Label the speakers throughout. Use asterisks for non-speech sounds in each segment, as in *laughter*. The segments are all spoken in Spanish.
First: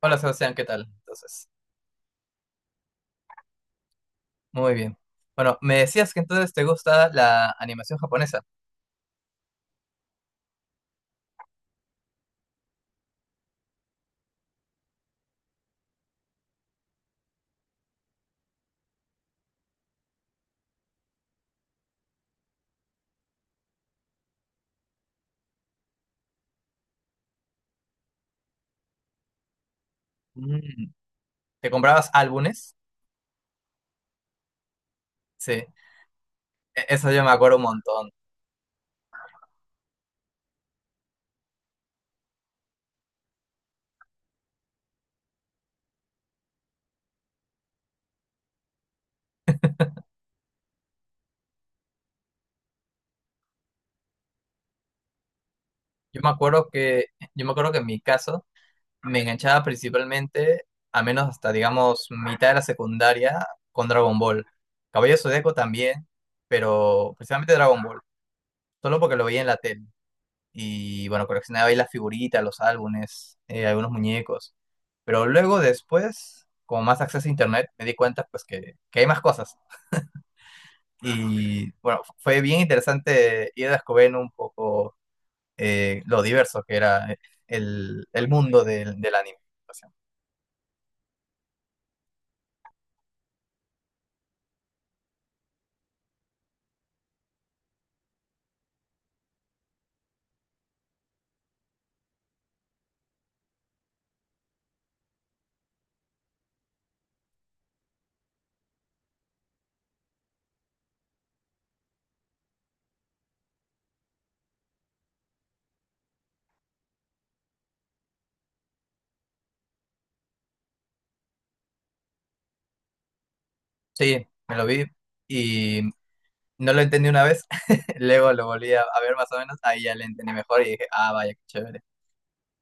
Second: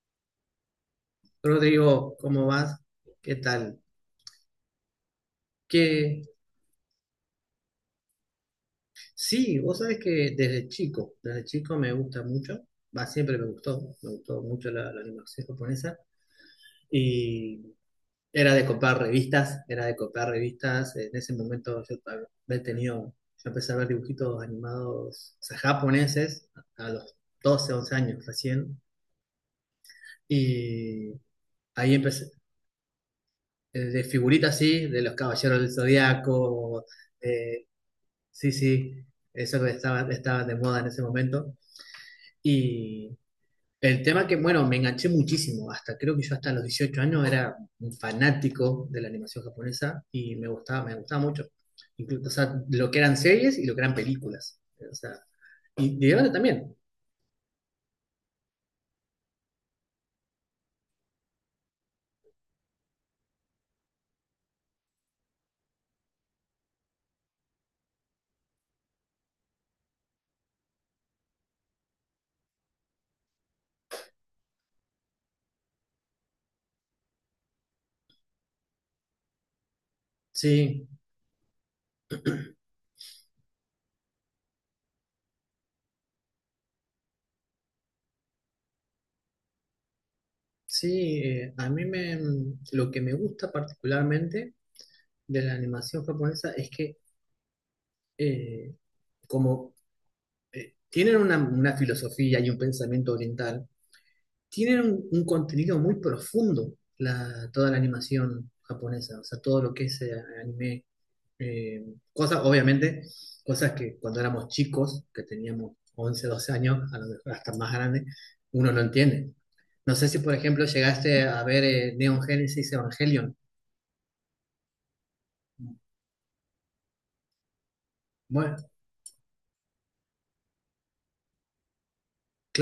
Speaker 1: Hola Sebastián, ¿qué tal?
Speaker 2: Rodrigo, ¿cómo vas? ¿Qué tal?
Speaker 1: Muy bien. Bueno, me decías que
Speaker 2: Que
Speaker 1: entonces te gusta la animación japonesa.
Speaker 2: Sí, vos sabés que desde chico, me gusta mucho, va, siempre me gustó, mucho la animación japonesa y era de comprar revistas, en ese momento yo había tenido, yo empecé a ver dibujitos animados, o sea, japoneses, a los 12, 11 años recién.
Speaker 1: Mm,
Speaker 2: Y
Speaker 1: ¿te
Speaker 2: ahí
Speaker 1: comprabas
Speaker 2: empecé,
Speaker 1: álbumes?
Speaker 2: de figuritas así, de los
Speaker 1: Sí,
Speaker 2: Caballeros
Speaker 1: e-
Speaker 2: del Zodiaco.
Speaker 1: Eso yo me acuerdo un
Speaker 2: eh,
Speaker 1: montón.
Speaker 2: Sí, sí, eso que estaba de moda en ese momento. Y el tema que, bueno, me enganché muchísimo, hasta creo que yo hasta los 18 años era un fanático de la animación japonesa y me gustaba mucho. Incluso, o sea, lo que eran series y lo que eran películas. O sea, y de
Speaker 1: Yo me
Speaker 2: grande
Speaker 1: acuerdo
Speaker 2: también.
Speaker 1: que, yo me acuerdo que en mi caso me enganchaba principalmente, a menos hasta digamos mitad de la secundaria, con Dragon Ball. Caballero Zodíaco también, pero principalmente Dragon Ball, solo porque lo veía en la tele. Y bueno, coleccionaba ahí las figuritas, los álbumes, algunos muñecos. Pero luego después, con más acceso a internet, me di cuenta pues que hay más cosas.
Speaker 2: Sí,
Speaker 1: Y bueno, fue bien interesante ir descubriendo un poco lo diverso que era el mundo del anime. O sea,
Speaker 2: sí. Lo que me gusta particularmente de la animación japonesa es que eh, como tienen una filosofía y un pensamiento oriental, tienen un contenido muy profundo toda la animación japonesa, o sea, todo lo que es anime, eh, cosas, obviamente, cosas que cuando éramos chicos, que teníamos 11, 12 años, a lo mejor hasta más grande, uno no entiende. No sé si, por ejemplo, llegaste a ver Neon Genesis Evangelion.
Speaker 1: sí, me lo vi y no lo entendí una vez, *laughs* luego lo
Speaker 2: Bueno,
Speaker 1: volví a ver más o menos, ahí ya lo entendí mejor y dije, ah, vaya, qué chévere.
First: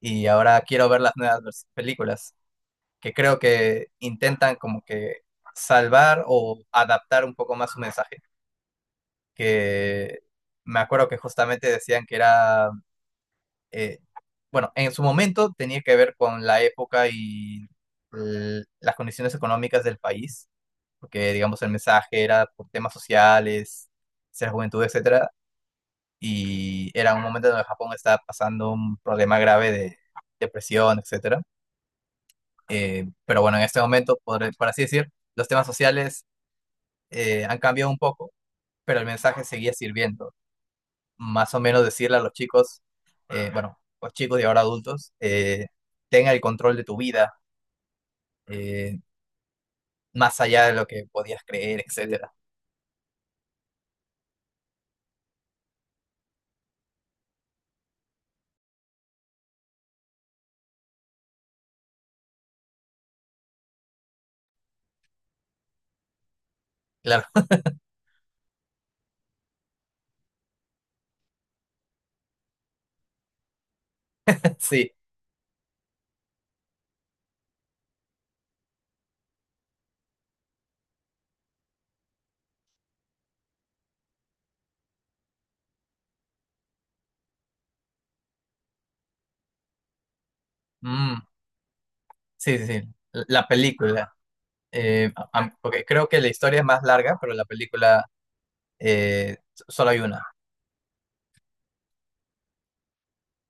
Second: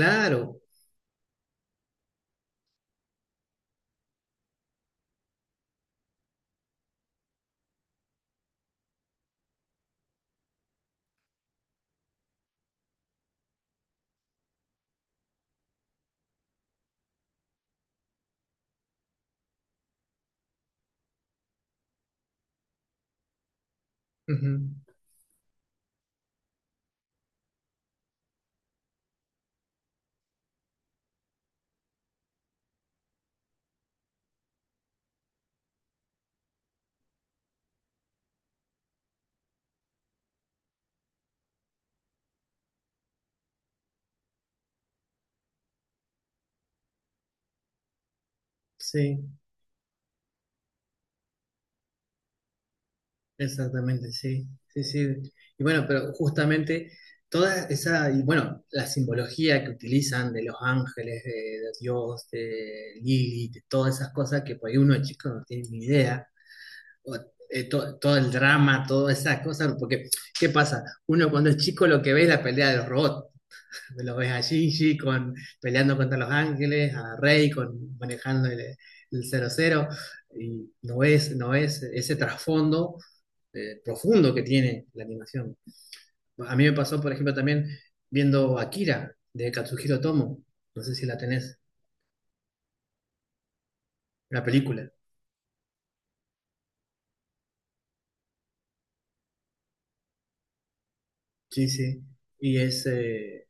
Speaker 1: Y ahora quiero ver las nuevas películas, que creo que intentan como que salvar o adaptar un poco más su mensaje, que me acuerdo que justamente decían que era, eh, bueno, en su momento tenía que ver con la época y las condiciones económicas del país, porque digamos el mensaje era por temas sociales,
Speaker 2: Ujú.
Speaker 1: ser juventud, etcétera, y era un momento donde Japón estaba pasando un problema grave de depresión, etcétera. Pero bueno, en este momento, por así decir, los temas sociales han cambiado un poco, pero el mensaje seguía sirviendo. Más o menos decirle a los chicos, bueno, los chicos y ahora adultos, tenga el control de tu vida, eh,
Speaker 2: Sí.
Speaker 1: más allá de lo que podías creer, etcétera.
Speaker 2: Exactamente, sí, sí, sí. Y bueno, pero justamente toda esa, y bueno, la simbología que utilizan de los ángeles, de Dios, de Lilith, de todas esas cosas que por ahí uno de chico no tiene ni idea, o,
Speaker 1: Claro,
Speaker 2: todo el drama, todas esas cosas, porque ¿qué pasa? Uno cuando es chico lo que ve es la pelea de los robots, lo ves a
Speaker 1: *laughs* sí.
Speaker 2: Shinji con, peleando contra los ángeles, a Rey con, manejando el 00, y no es ese trasfondo profundo que tiene la animación. A mí me pasó, por ejemplo, también viendo Akira de Katsuhiro Tomo. No sé si la
Speaker 1: Mm,
Speaker 2: tenés,
Speaker 1: sí, sí, sí. La película,
Speaker 2: la película.
Speaker 1: porque creo que la historia es más larga, pero la película solo hay una.
Speaker 2: Sí, sí. Y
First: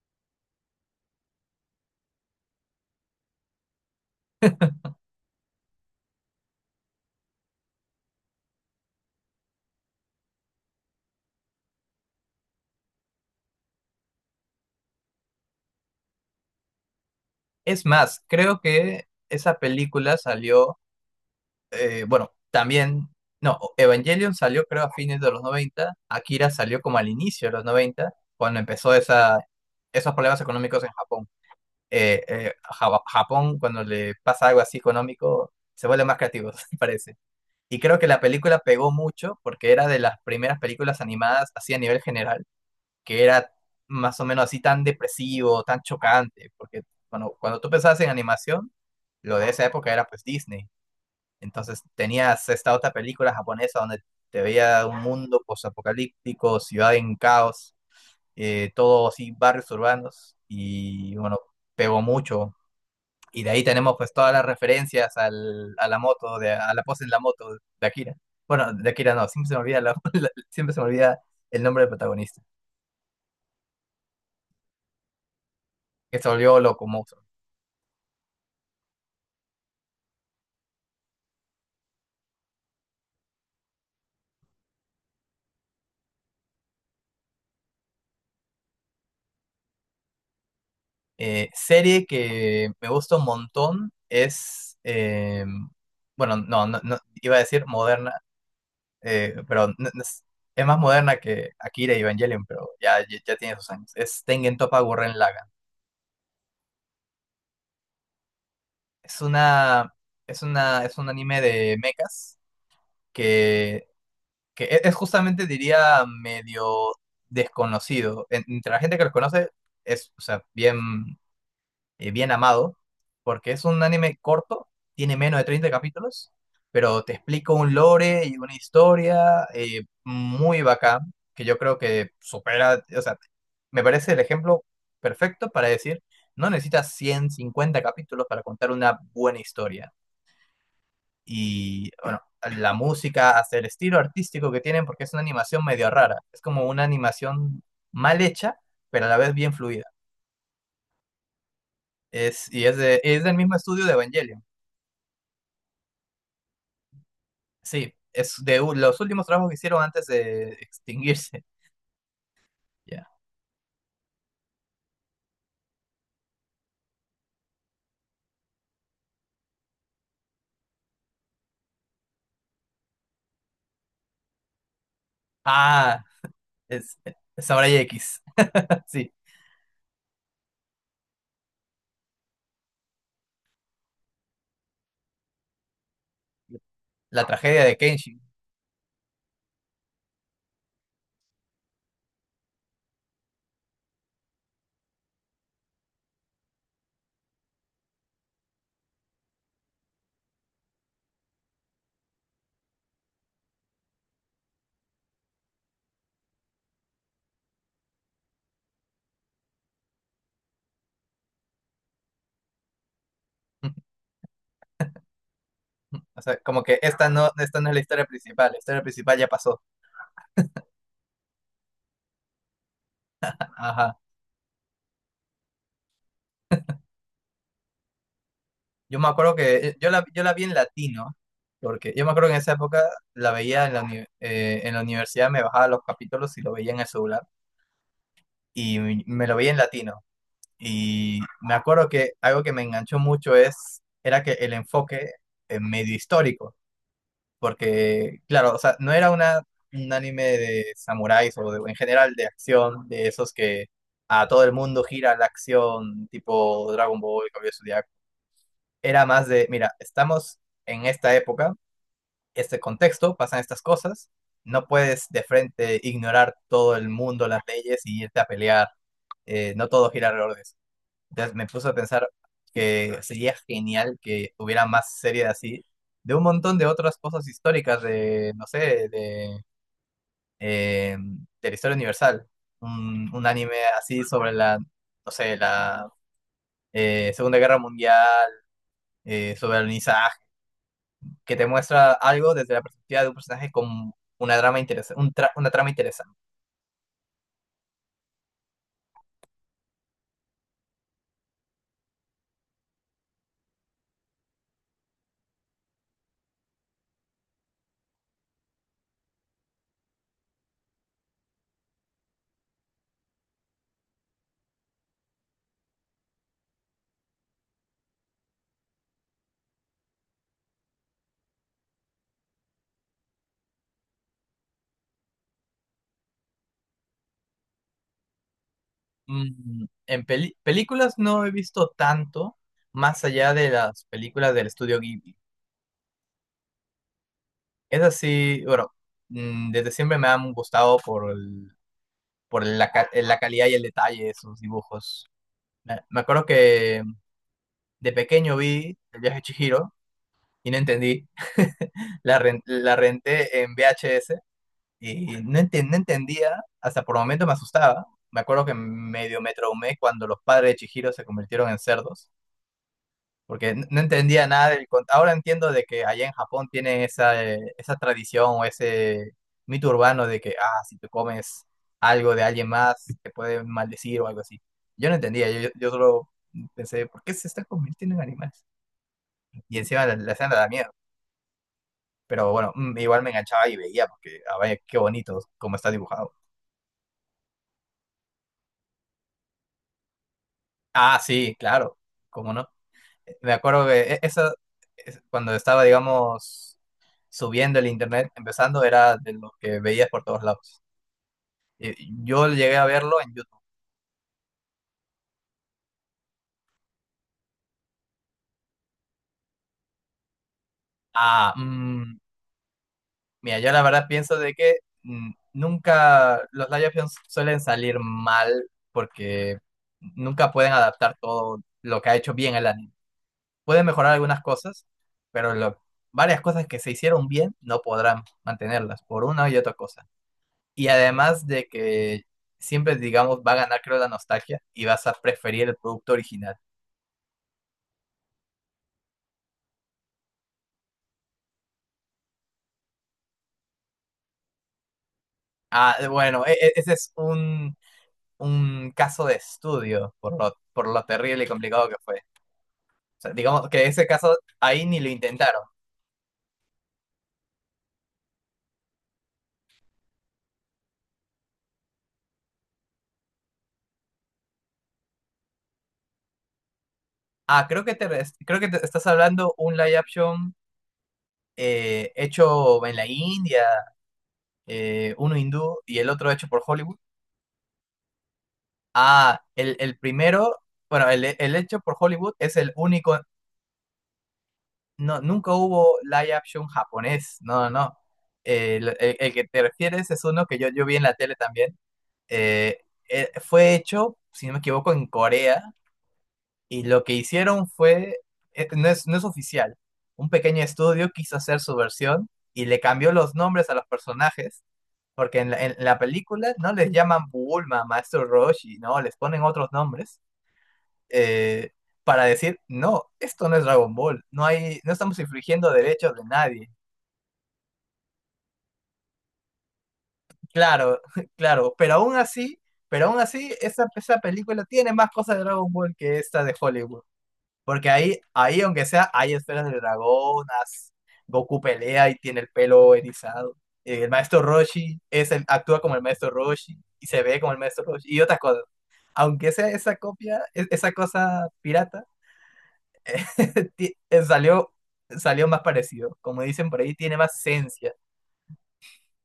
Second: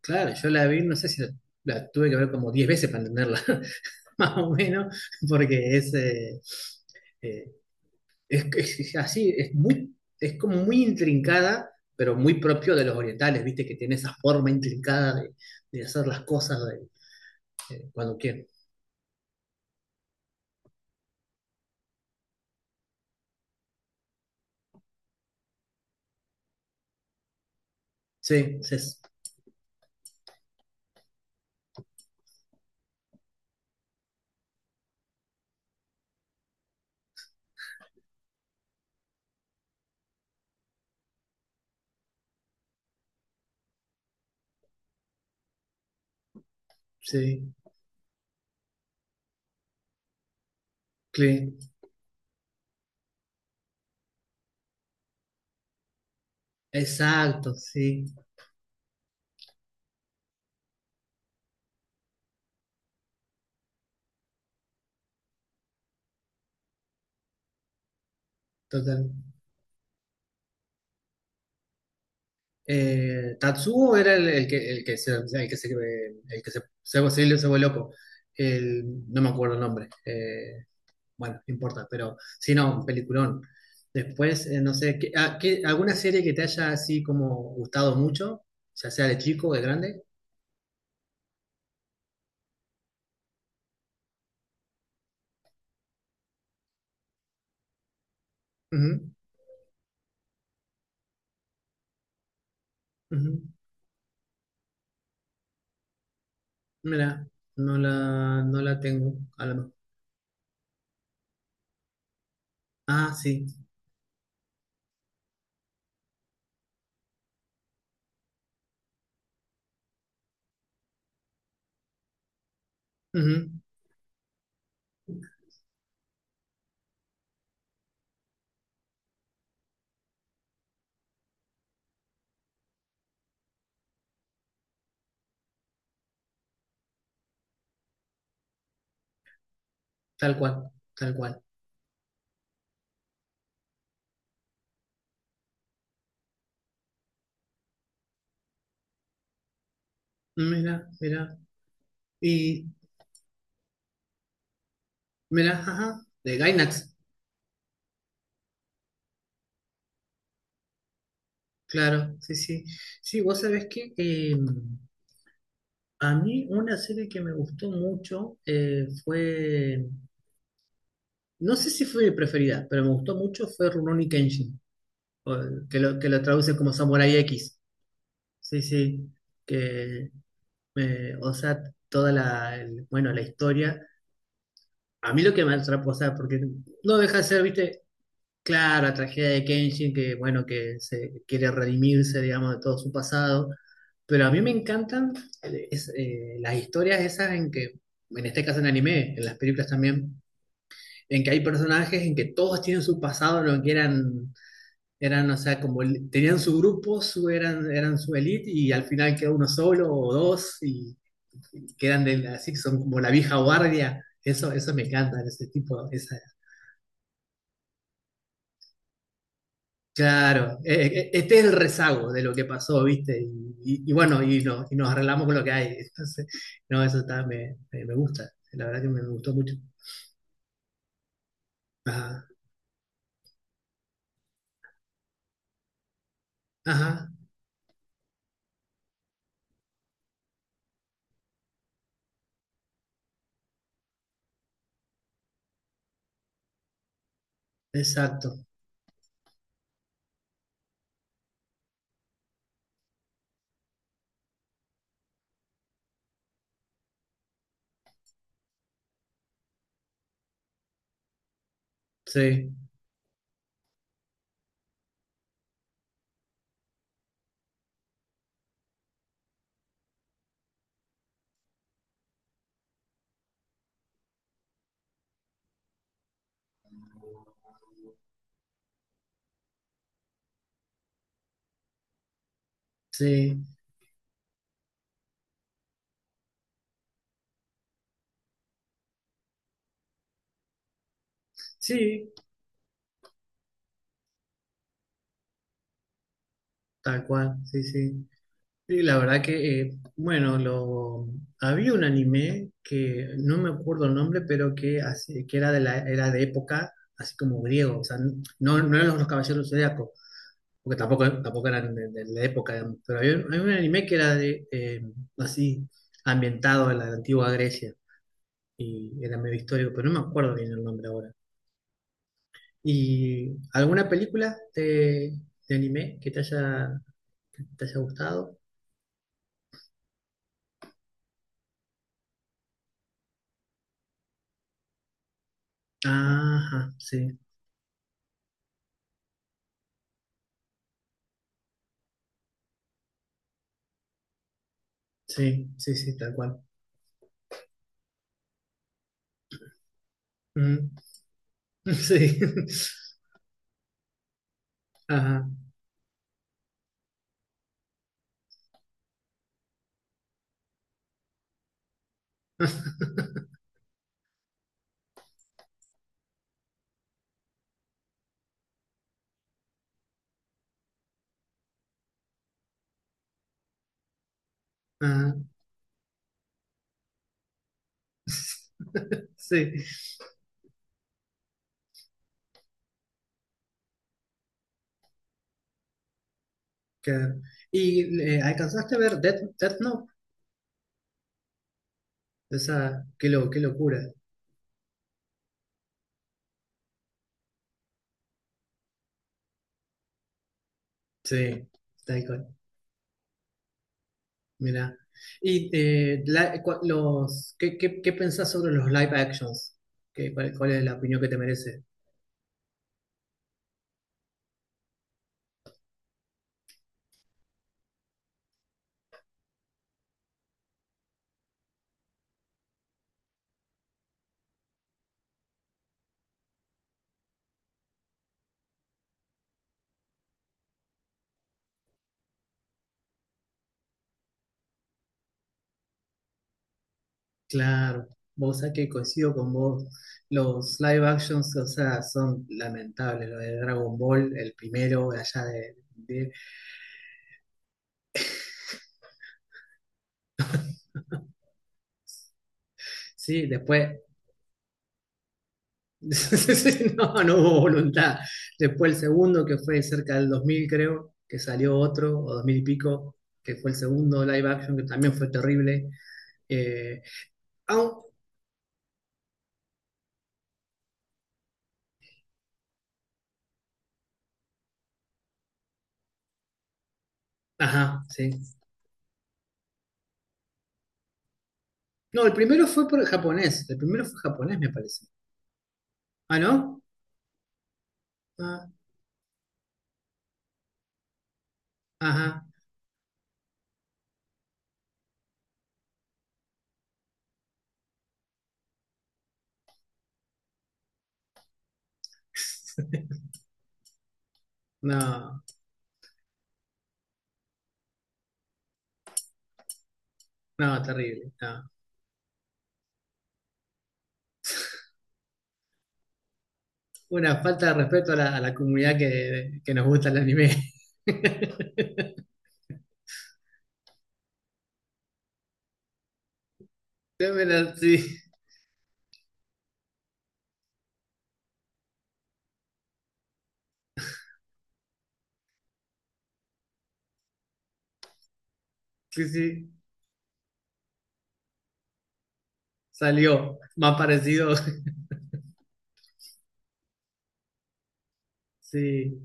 Speaker 2: claro, yo la vi, no sé si la tuve que ver como 10 veces para entenderla, *laughs* más o menos, porque eh, es así, es como muy intrincada, pero muy propio de los orientales, viste, que tiene esa forma intrincada de hacer las cosas
Speaker 1: Es
Speaker 2: de cuando
Speaker 1: más,
Speaker 2: quieren.
Speaker 1: creo que esa película salió bueno, también, no, Evangelion salió creo a fines de los 90. Akira salió como al inicio de los 90,
Speaker 2: Sí,
Speaker 1: cuando
Speaker 2: sí,
Speaker 1: empezó
Speaker 2: sí,
Speaker 1: esa, esos problemas económicos en Japón. Japón, cuando le pasa algo así económico, se vuelve más creativo, *laughs* parece. Y creo que la película pegó mucho porque era de las primeras películas animadas así a nivel general, que era más o menos así tan depresivo, tan chocante, porque bueno, cuando tú pensabas en animación, lo de esa época era pues Disney,
Speaker 2: sí.
Speaker 1: entonces tenías esta otra película japonesa donde te veía un mundo posapocalíptico, ciudad en
Speaker 2: Exacto,
Speaker 1: caos,
Speaker 2: sí,
Speaker 1: todo así, barrios urbanos, y bueno, pegó mucho. Y de ahí tenemos pues todas las referencias a la moto, de, a la pose en la moto de Akira. Bueno, de
Speaker 2: total.
Speaker 1: Akira no, siempre se me olvida, *laughs* siempre se me olvida el nombre del protagonista,
Speaker 2: Tatsuo era el que
Speaker 1: que se
Speaker 2: el que se,
Speaker 1: volvió loco,
Speaker 2: se,
Speaker 1: monstruo.
Speaker 2: se- se volvió loco. No me acuerdo el nombre. Bueno, no importa, pero sí, no, un peliculón. Después, no sé, ¿alguna serie que te haya así como gustado mucho? Ya sea de chico o de grande.
Speaker 1: Serie que me gusta un montón es, bueno, no, no, no, iba a decir moderna,
Speaker 2: Ujú,
Speaker 1: pero es más moderna que Akira y Evangelion, pero ya
Speaker 2: ujú.
Speaker 1: tiene sus años. Es Tengen Toppa Gurren Lagann.
Speaker 2: Mira, no la tengo.
Speaker 1: Es
Speaker 2: A lo mejor.
Speaker 1: una, es un anime de mechas
Speaker 2: Ah, sí.
Speaker 1: que, que es justamente, diría, medio desconocido. Entre la gente que los conoce, es, o sea, bien bien amado, porque
Speaker 2: Ujú.
Speaker 1: es un anime corto, tiene menos de 30 capítulos, pero te explico un lore y una historia muy bacán, que yo creo que supera, o sea, me parece el ejemplo perfecto para decir, no necesitas 150 capítulos para contar una buena historia.
Speaker 2: Tal cual, tal cual.
Speaker 1: Y bueno, la música, hasta el estilo artístico que tienen, porque es una animación medio rara, es como una animación mal hecha, pero a la vez bien fluida.
Speaker 2: Mira, mira. Y
Speaker 1: Es del mismo estudio de Evangelion.
Speaker 2: mira, ajá, de Gainax,
Speaker 1: Sí, es de los últimos trabajos que hicieron antes de extinguirse.
Speaker 2: claro, sí, sí.
Speaker 1: *laughs* Ya.
Speaker 2: Sí, vos sabés que a mí una serie que me gustó mucho no sé si fue mi preferida, pero me gustó mucho fue Rurouni Kenshin, o-
Speaker 1: Ah,
Speaker 2: que lo traduce como
Speaker 1: es
Speaker 2: Samurai
Speaker 1: es
Speaker 2: X.
Speaker 1: Samurai X.
Speaker 2: Sí,
Speaker 1: *laughs*
Speaker 2: sí,
Speaker 1: Sí,
Speaker 2: que, o sea, toda la, el- bueno, la historia. A mí lo que me atrapó, o sea, porque no deja de
Speaker 1: la
Speaker 2: ser,
Speaker 1: tragedia de
Speaker 2: viste,
Speaker 1: Kenshin.
Speaker 2: claro, la tragedia de Kenshin, que, bueno, que se quiere redimirse, digamos, de todo su pasado. Pero a mí me encantan las historias esas en que, en este caso en anime, en las películas también, en que hay personajes en que todos tienen su pasado, en lo que eran, o sea, como tenían su grupo, eran su elite, y al final queda uno solo o dos, y quedan de, así que son como la vieja
Speaker 1: *laughs*
Speaker 2: guardia. Eso me encanta, ese tipo, esa.
Speaker 1: O sea, como que esta no es la historia principal ya pasó.
Speaker 2: Claro, este es el rezago de lo que pasó, ¿viste? Y
Speaker 1: Ajá.
Speaker 2: bueno, y, no- y nos arreglamos con lo que hay. *laughs* Entonces, no, eso está, me gusta, la verdad que
Speaker 1: Yo
Speaker 2: me
Speaker 1: me
Speaker 2: gustó
Speaker 1: acuerdo
Speaker 2: mucho.
Speaker 1: que yo la vi en latino, porque yo me
Speaker 2: Ajá,
Speaker 1: acuerdo que en esa época la veía en en la universidad, me bajaba los capítulos y lo veía en el
Speaker 2: ajá,
Speaker 1: celular, y me lo veía en latino. Y me acuerdo que algo que me enganchó mucho era que el enfoque medio histórico, porque,
Speaker 2: exacto,
Speaker 1: claro, o sea, no era una, un anime de samuráis en general de acción, de esos que a todo el mundo gira la acción, tipo Dragon Ball, Caballero Zodiaco. Era más de, mira, estamos en esta época,
Speaker 2: sí,
Speaker 1: este contexto, pasan estas cosas, no puedes de frente ignorar todo el mundo, las leyes y irte a pelear, no todo gira alrededor de eso. Entonces me puso a pensar que sería genial que hubiera más series así, de un montón de otras cosas históricas, de, no sé, de la historia universal. Un
Speaker 2: sí,
Speaker 1: anime así sobre la, no sé, la Segunda Guerra Mundial, sobre el alunizaje, que te muestra
Speaker 2: sí,
Speaker 1: algo desde la perspectiva de un personaje con una trama interesante, una trama interesante.
Speaker 2: tal cual, sí, sí. Sí, la verdad que, bueno, había un anime que no me acuerdo el nombre, pero que, así- que era, de la, era de época, así como griego, o sea, no, no eran los Caballeros, porque tampoco eran de la época, pero había un anime que era así, ambientado en la antigua Grecia, y era medio histórico, pero no me acuerdo bien el nombre ahora. ¿Y alguna película de anime que te haya gustado?
Speaker 1: Mm, en películas no he visto tanto más allá de las películas del estudio Ghibli.
Speaker 2: Ajá, sí,
Speaker 1: Es así, bueno, mm, desde siempre me han gustado por la calidad y el detalle de sus dibujos.
Speaker 2: sí, sí, sí,
Speaker 1: Me
Speaker 2: tal
Speaker 1: acuerdo
Speaker 2: cual.
Speaker 1: que de pequeño vi El viaje de Chihiro y no
Speaker 2: Mm,
Speaker 1: entendí. *laughs*
Speaker 2: *laughs* sí,
Speaker 1: La renté en VHS
Speaker 2: *laughs*
Speaker 1: y
Speaker 2: ajá,
Speaker 1: no entendía, hasta por momentos me asustaba. Me acuerdo que medio me traumé cuando los padres de Chihiro se convirtieron en cerdos, porque no entendía nada del... Ahora entiendo de que allá en Japón tienen esa, esa tradición o ese mito urbano de que, ah, si te comes algo de alguien más, te pueden maldecir o algo así. Yo no
Speaker 2: ajá,
Speaker 1: entendía, yo solo pensé, ¿por qué se está convirtiendo en animales?
Speaker 2: sí,
Speaker 1: Y encima la escena da miedo. Pero bueno, mm, igual me enganchaba y veía, porque, a ver, qué bonito cómo está dibujado.
Speaker 2: claro. ¿Y alcanzaste a ver Death Note?
Speaker 1: Ah, sí, claro, cómo no.
Speaker 2: Esa,
Speaker 1: Me
Speaker 2: qué
Speaker 1: acuerdo que
Speaker 2: locura.
Speaker 1: esa, cuando estaba, digamos, subiendo el internet, empezando, era de lo que veías por todos lados.
Speaker 2: Sí,
Speaker 1: Eh,
Speaker 2: tal cual.
Speaker 1: Yo llegué a verlo en YouTube.
Speaker 2: Mira. Y ¿qué pensás sobre los live actions? ¿Cuál es la opinión que te
Speaker 1: Ah,
Speaker 2: merece?
Speaker 1: mm, mira, yo la verdad pienso de que mm, nunca los live actions suelen salir mal porque nunca pueden adaptar todo lo que ha hecho bien el anime. Pueden mejorar algunas cosas, pero lo- varias cosas que se hicieron bien no podrán mantenerlas por una y otra cosa. Y además de que siempre, digamos, va a ganar, creo, la nostalgia y vas a preferir el producto original.
Speaker 2: Claro, vos sabés que coincido con vos. Los live actions, o sea, son lamentables. Lo de Dragon Ball, el primero, allá de,
Speaker 1: Ah, bueno, ese es un caso de estudio por lo terrible y complicado que fue. O sea,
Speaker 2: sí,
Speaker 1: digamos que
Speaker 2: después.
Speaker 1: ese caso ahí ni lo intentaron.
Speaker 2: *laughs* Sí. No, no hubo voluntad. Después el segundo, que fue cerca del 2000 creo, que salió otro, o 2000 y pico, que fue el segundo live action, que también fue terrible. eh,
Speaker 1: Ah, creo que
Speaker 2: Au-
Speaker 1: creo que te estás hablando un live action hecho en la India, uno hindú y el otro hecho por Hollywood.
Speaker 2: Ajá, sí.
Speaker 1: Ah, el primero, bueno, el hecho por
Speaker 2: No, el
Speaker 1: Hollywood es
Speaker 2: primero
Speaker 1: el
Speaker 2: fue por
Speaker 1: único,
Speaker 2: japonés. El primero fue japonés, me parece.
Speaker 1: no, nunca hubo live
Speaker 2: ¿Ah,
Speaker 1: action
Speaker 2: no?
Speaker 1: japonés, no, no.
Speaker 2: Ah,
Speaker 1: El que te refieres es uno que yo vi en la tele también
Speaker 2: ajá.
Speaker 1: eh, fue hecho, si no me equivoco, en Corea, y lo que hicieron fue, no es oficial, un pequeño estudio quiso hacer su versión y le
Speaker 2: *laughs*
Speaker 1: cambió los nombres a los personajes, porque
Speaker 2: No,
Speaker 1: en en la película no les llaman Bulma, Maestro Roshi, no, les ponen otros nombres.
Speaker 2: no, terrible. No.
Speaker 1: Eh, para decir, no, esto no es Dragon Ball, no hay, no estamos infringiendo derechos de nadie.
Speaker 2: Una falta de respeto a la comunidad que nos gusta el anime.
Speaker 1: Claro, *laughs* claro, pero aún así, esa película tiene más cosas de Dragon Ball que esta de Hollywood.
Speaker 2: *laughs*
Speaker 1: Porque
Speaker 2: Sí,
Speaker 1: ahí, aunque sea, hay esferas de dragón, as- Goku pelea y tiene el pelo erizado. El maestro Roshi es el, actúa como el maestro Roshi y se ve como el maestro Roshi y otras cosas.
Speaker 2: sí,
Speaker 1: Aunque
Speaker 2: sí.
Speaker 1: sea esa copia, esa cosa pirata,
Speaker 2: Salió.
Speaker 1: *laughs*
Speaker 2: Más parecido.
Speaker 1: salió,
Speaker 2: *laughs*
Speaker 1: salió más parecido. Como dicen por ahí, tiene más esencia.
Speaker 2: Sí.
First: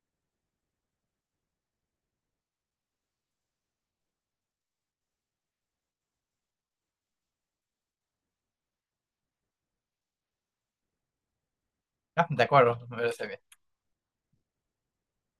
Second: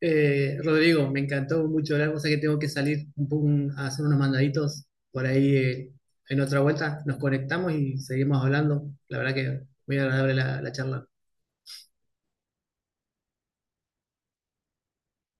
Speaker 2: Rodrigo, me encantó mucho hablar, cosa que tengo que salir un poco a hacer unos mandaditos por ahí, en otra vuelta. Nos conectamos y seguimos hablando. La verdad que muy agradable la charla.
Speaker 1: Ah, de acuerdo, me parece bien.